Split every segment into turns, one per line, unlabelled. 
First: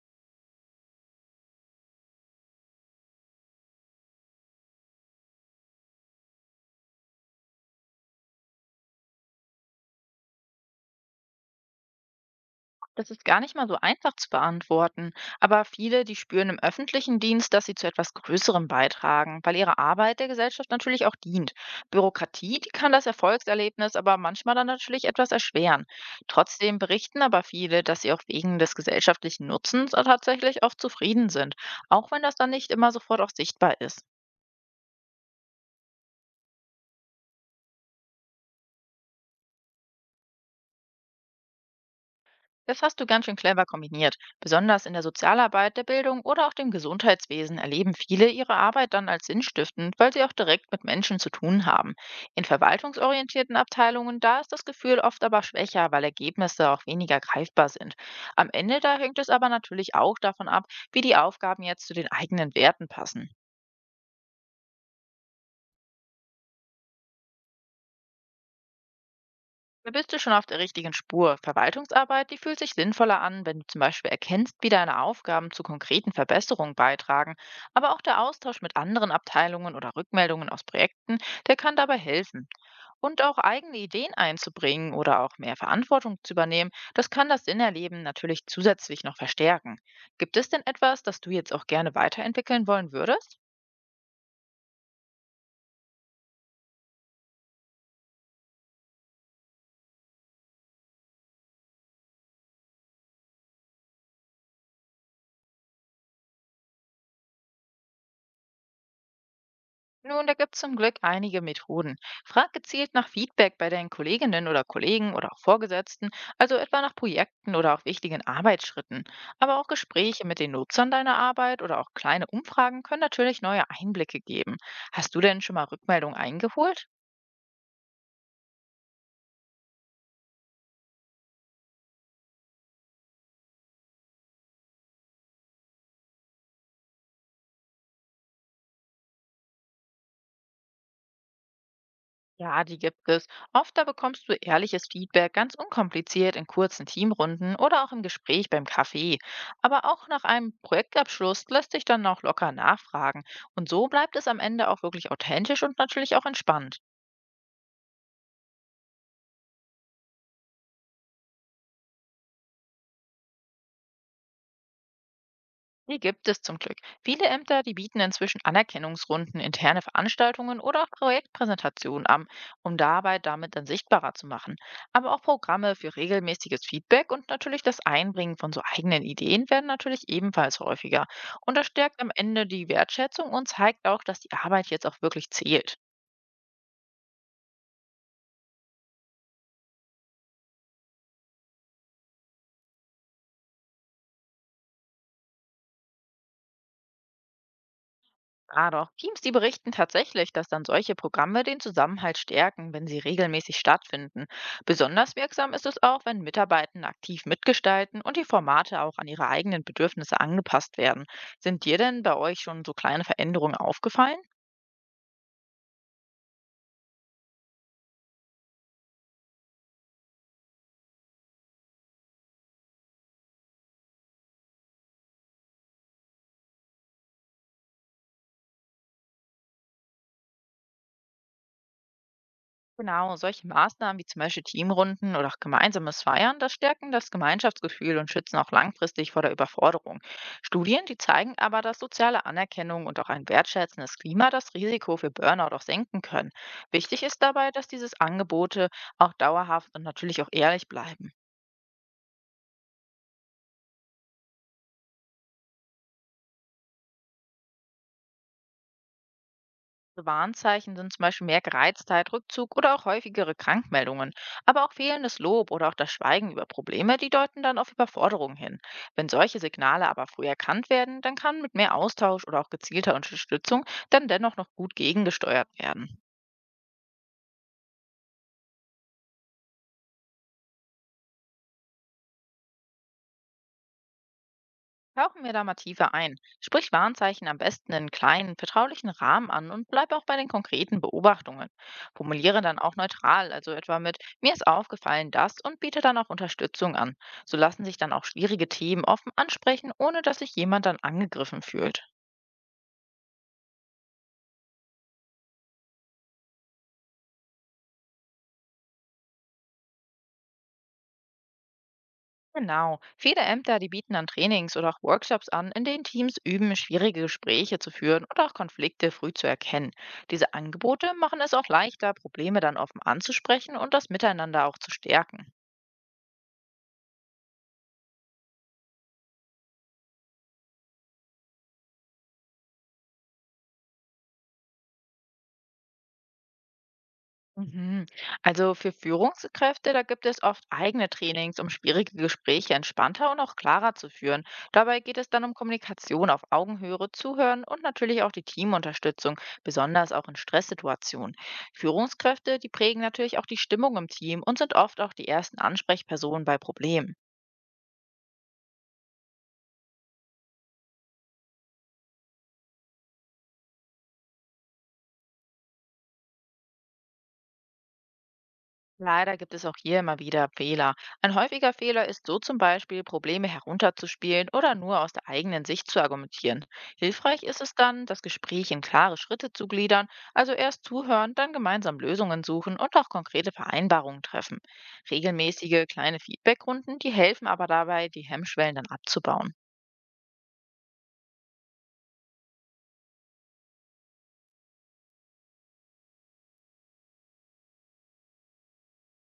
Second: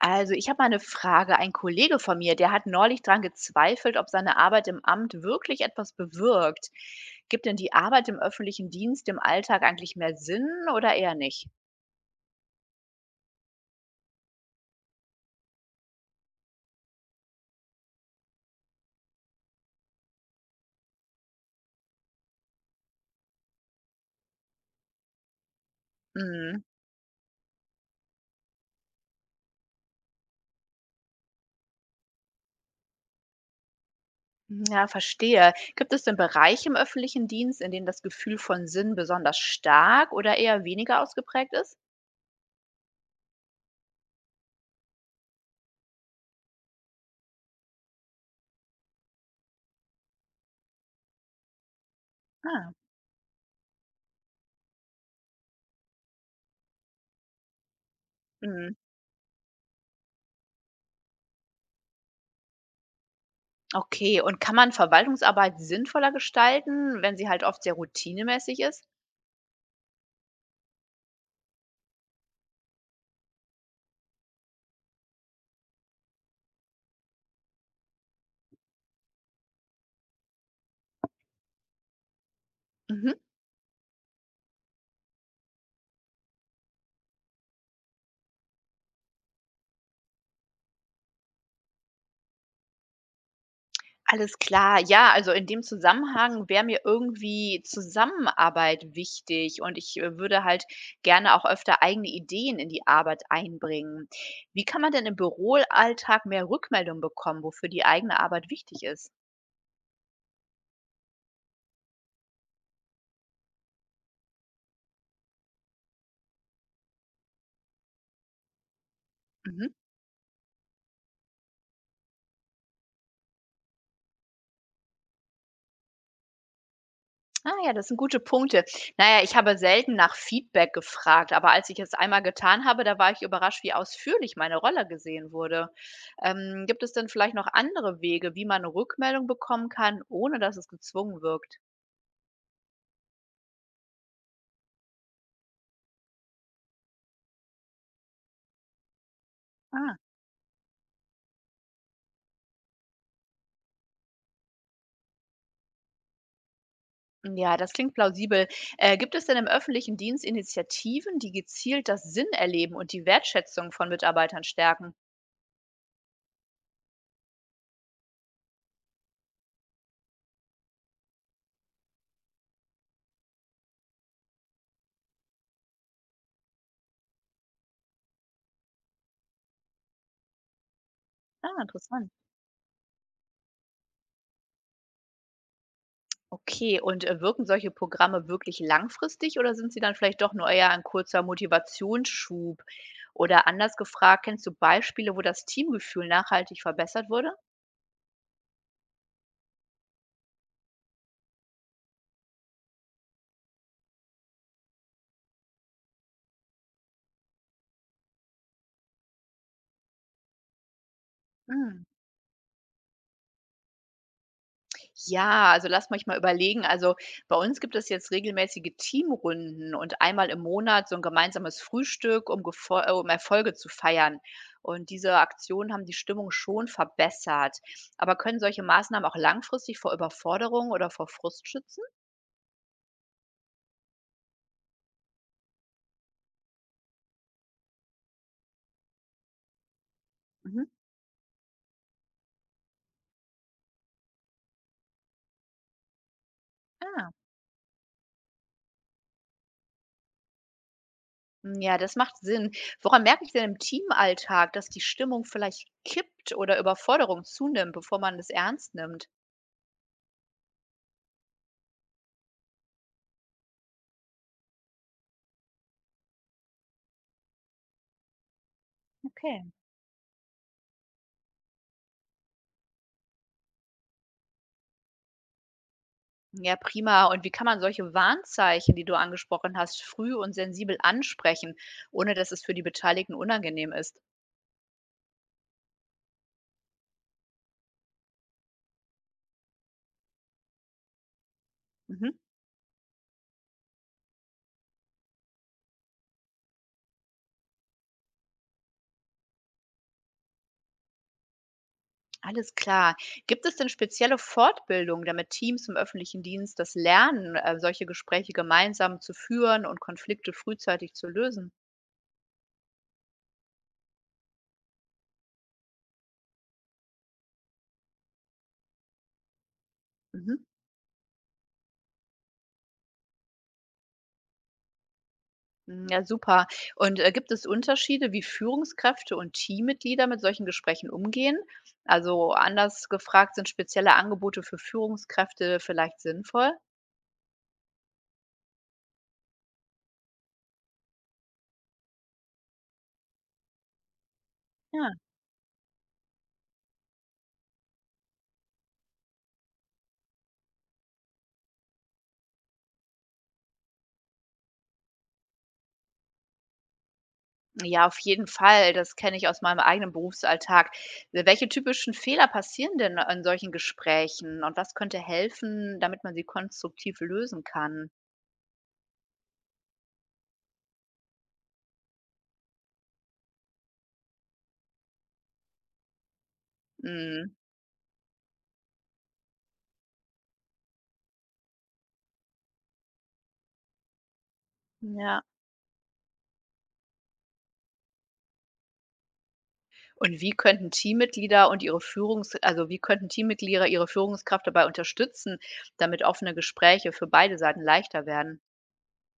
Also, ich habe mal eine Frage. Ein Kollege von mir, der hat neulich dran gezweifelt, ob seine Arbeit im Amt wirklich etwas bewirkt. Gibt denn die Arbeit im öffentlichen Dienst im Alltag eigentlich mehr Sinn oder eher nicht?
Das ist gar nicht mal so einfach zu beantworten. Aber viele, die spüren im öffentlichen Dienst, dass sie zu etwas Größerem beitragen, weil ihre Arbeit der Gesellschaft natürlich auch dient. Bürokratie, die kann das Erfolgserlebnis aber manchmal dann natürlich etwas erschweren.
Mhm.
Trotzdem berichten aber viele, dass sie auch wegen des gesellschaftlichen Nutzens auch tatsächlich auch zufrieden sind, auch wenn das dann nicht immer sofort auch sichtbar ist.
Ja, verstehe. Gibt es denn Bereiche im öffentlichen Dienst, in denen das Gefühl von Sinn besonders stark oder eher weniger ausgeprägt ist?
Das hast du ganz schön clever kombiniert. Besonders in der Sozialarbeit, der Bildung oder auch dem Gesundheitswesen erleben viele ihre Arbeit dann als sinnstiftend, weil sie auch direkt mit Menschen zu tun haben. In
Ah,
verwaltungsorientierten Abteilungen, da ist das Gefühl oft aber schwächer, weil Ergebnisse auch weniger greifbar sind. Am
mhm.
Ende da hängt es aber natürlich auch davon ab, wie die Aufgaben jetzt zu den eigenen Werten passen.
Okay, und kann man Verwaltungsarbeit sinnvoller gestalten, wenn sie halt oft sehr routinemäßig ist?
Da bist du schon auf der richtigen Spur. Verwaltungsarbeit, die fühlt sich sinnvoller an, wenn du zum Beispiel erkennst, wie deine Aufgaben zu konkreten Verbesserungen beitragen. Aber auch der Austausch mit anderen Abteilungen oder Rückmeldungen aus Projekten, der kann dabei helfen.
Mhm.
Und auch eigene Ideen einzubringen oder auch mehr Verantwortung zu übernehmen, das kann das Innerleben natürlich zusätzlich noch verstärken. Gibt es denn etwas, das du jetzt auch gerne weiterentwickeln wollen würdest?
Alles klar. Ja, also in dem Zusammenhang wäre mir irgendwie Zusammenarbeit wichtig und ich würde halt gerne auch öfter eigene Ideen in die Arbeit einbringen. Wie kann man denn im Büroalltag mehr Rückmeldung bekommen, wofür die eigene Arbeit wichtig ist?
Nun, da gibt es zum Glück einige Methoden. Frag gezielt nach Feedback bei deinen Kolleginnen oder Kollegen oder auch Vorgesetzten, also etwa nach Projekten oder auch wichtigen Arbeitsschritten. Aber
Mhm.
auch Gespräche mit den Nutzern deiner Arbeit oder auch kleine Umfragen können natürlich neue Einblicke geben. Hast du denn schon mal Rückmeldungen eingeholt?
Ah ja, das sind gute Punkte. Naja, ich habe selten nach Feedback gefragt, aber als ich es einmal getan habe, da war ich überrascht, wie ausführlich meine Rolle gesehen wurde. Gibt es denn vielleicht noch andere Wege, wie man eine Rückmeldung bekommen kann, ohne dass es gezwungen wirkt?
Ja, die gibt es. Oft da bekommst du ehrliches Feedback ganz unkompliziert in kurzen Teamrunden oder auch im Gespräch beim Kaffee. Aber
Ah,
auch nach einem Projektabschluss lässt sich dann auch locker nachfragen. Und so bleibt es am Ende auch wirklich authentisch und natürlich auch entspannt.
ja, das klingt plausibel. Gibt es denn im öffentlichen Dienst Initiativen, die gezielt das Sinn erleben und die Wertschätzung von Mitarbeitern stärken?
Die gibt es zum Glück. Viele Ämter, die bieten inzwischen Anerkennungsrunden, interne Veranstaltungen oder auch Projektpräsentationen an, um dabei damit dann sichtbarer zu machen. Aber auch Programme für regelmäßiges Feedback und natürlich das Einbringen von so eigenen Ideen werden natürlich ebenfalls häufiger.
Ah,
Und das stärkt
interessant.
am Ende die Wertschätzung und zeigt auch, dass die Arbeit jetzt auch wirklich zählt.
Okay, und wirken solche Programme wirklich langfristig oder sind sie dann vielleicht doch nur eher ein kurzer Motivationsschub? Oder anders gefragt, kennst du Beispiele, wo das Teamgefühl nachhaltig verbessert wurde?
Ja, doch. Teams, die berichten tatsächlich, dass dann solche Programme den Zusammenhalt stärken, wenn sie regelmäßig stattfinden. Besonders wirksam ist es auch, wenn Mitarbeitende aktiv mitgestalten und die Formate auch an ihre eigenen Bedürfnisse angepasst werden. Sind dir
Hm.
denn bei euch schon so kleine Veränderungen aufgefallen?
Ja, also lasst mich mal überlegen. Also bei uns gibt es jetzt regelmäßige Teamrunden und einmal im Monat so ein gemeinsames Frühstück, um Erfolge zu feiern. Und diese Aktionen haben die Stimmung schon verbessert. Aber können solche Maßnahmen auch langfristig vor Überforderung oder vor Frust schützen?
Genau, solche Maßnahmen wie zum Beispiel Teamrunden oder auch gemeinsames Feiern, das stärken das Gemeinschaftsgefühl und schützen auch langfristig vor der Überforderung.
Mhm.
Studien, die zeigen aber, dass soziale Anerkennung und auch ein wertschätzendes Klima das Risiko für Burnout auch senken können. Wichtig
Ah,
ist dabei, dass diese Angebote auch dauerhaft und natürlich auch ehrlich bleiben.
hm, ja, das macht Sinn. Woran merke ich denn im Teamalltag, dass die Stimmung vielleicht kippt oder Überforderung zunimmt, bevor man es ernst nimmt?
Warnzeichen sind zum Beispiel mehr Gereiztheit, Rückzug oder auch häufigere Krankmeldungen. Aber auch fehlendes Lob oder auch das Schweigen über Probleme, die deuten dann auf Überforderung hin. Wenn solche
Okay.
Signale aber früh erkannt werden, dann kann mit mehr Austausch oder auch gezielter Unterstützung dann dennoch noch gut gegengesteuert werden.
Ja, prima. Und wie kann man solche Warnzeichen, die du angesprochen hast, früh und sensibel ansprechen, ohne dass es für die Beteiligten unangenehm ist?
Tauchen wir da mal tiefer ein. Sprich Warnzeichen am besten in kleinen, vertraulichen Rahmen an und bleib auch bei den konkreten Beobachtungen.
Mhm,
Formuliere dann auch neutral, also etwa mit mir ist aufgefallen das und biete dann auch Unterstützung an. So lassen sich dann auch schwierige Themen offen ansprechen, ohne dass sich jemand dann angegriffen fühlt.
alles klar. Gibt es denn spezielle Fortbildungen, damit Teams im öffentlichen Dienst das lernen, solche Gespräche gemeinsam zu führen und Konflikte frühzeitig zu lösen?
Genau. Viele Ämter, die bieten dann Trainings oder auch Workshops an, in denen Teams üben, schwierige Gespräche zu führen oder auch Konflikte früh zu erkennen. Diese
Mhm.
Angebote machen es auch leichter, Probleme dann offen anzusprechen und das Miteinander auch zu stärken.
Mm, ja, super. Und gibt es Unterschiede, wie Führungskräfte und Teammitglieder mit solchen Gesprächen umgehen? Also anders gefragt, sind spezielle Angebote für Führungskräfte vielleicht sinnvoll?
Mhm. Also für Führungskräfte, da gibt es oft eigene Trainings, um schwierige Gespräche entspannter und auch klarer zu führen. Dabei
Ja,
geht es dann um Kommunikation auf Augenhöhe, Zuhören und natürlich auch die Teamunterstützung, besonders auch in Stresssituationen. Führungskräfte, die prägen natürlich auch die Stimmung im Team und sind oft auch die ersten Ansprechpersonen bei Problemen.
ja, auf jeden Fall. Das kenne ich aus meinem eigenen Berufsalltag. Welche typischen Fehler passieren denn in solchen Gesprächen und was könnte helfen, damit man sie konstruktiv lösen kann?
Leider gibt es auch hier immer wieder Fehler. Ein häufiger Fehler ist so zum Beispiel, Probleme herunterzuspielen oder nur aus der eigenen Sicht zu argumentieren. Hilfreich
Mhm.
ist es dann, das Gespräch in klare Schritte zu gliedern, also erst zuhören, dann gemeinsam Lösungen suchen und auch konkrete Vereinbarungen treffen.
Ja.
Regelmäßige kleine Feedbackrunden, die helfen aber dabei, die Hemmschwellen dann abzubauen.
Und wie könnten Teammitglieder und ihre Führungs also, wie könnten Teammitglieder ihre Führungskraft dabei unterstützen, damit offene Gespräche für beide Seiten leichter werden?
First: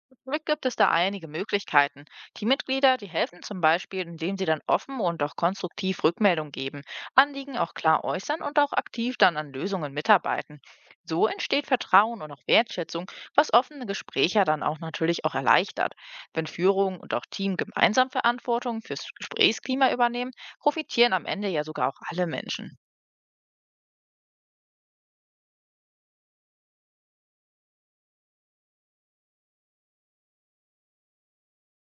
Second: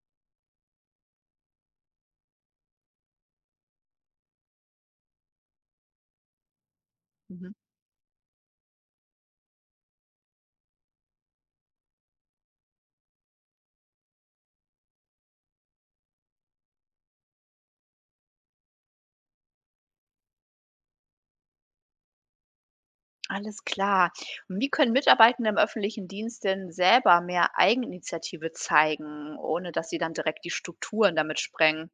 Zum Glück gibt es da einige Möglichkeiten. Die Mitglieder, die helfen zum Beispiel, indem sie dann offen und auch konstruktiv Rückmeldung geben,
Mhm.
Anliegen auch klar äußern und auch aktiv dann an Lösungen mitarbeiten. So entsteht Vertrauen und auch Wertschätzung, was offene Gespräche dann auch natürlich auch erleichtert. Wenn Führung und auch Team gemeinsam Verantwortung fürs Gesprächsklima übernehmen, profitieren am Ende ja sogar auch alle Menschen.
Alles klar. Und wie können Mitarbeitende im öffentlichen Dienst denn selber mehr Eigeninitiative zeigen, ohne dass sie dann direkt die Strukturen damit sprengen?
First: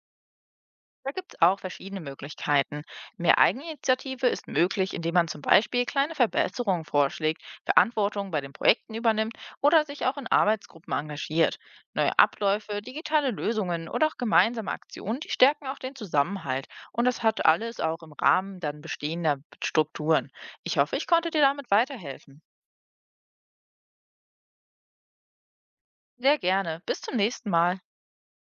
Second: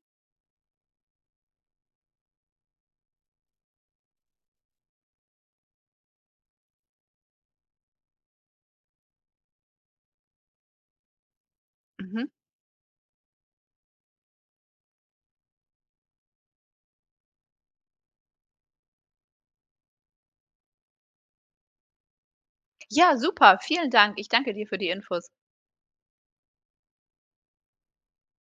Da gibt es auch verschiedene Möglichkeiten. Mehr Eigeninitiative ist möglich, indem man zum Beispiel kleine Verbesserungen vorschlägt, Verantwortung bei den Projekten übernimmt oder sich auch in Arbeitsgruppen engagiert. Neue
Mhm.
Abläufe, digitale Lösungen oder auch gemeinsame Aktionen, die stärken auch den Zusammenhalt. Und das hat alles auch im Rahmen dann bestehender Strukturen. Ich hoffe, ich konnte dir damit weiterhelfen.
Ja, super, vielen Dank. Ich danke dir für die Infos.
Sehr gerne. Bis zum nächsten Mal.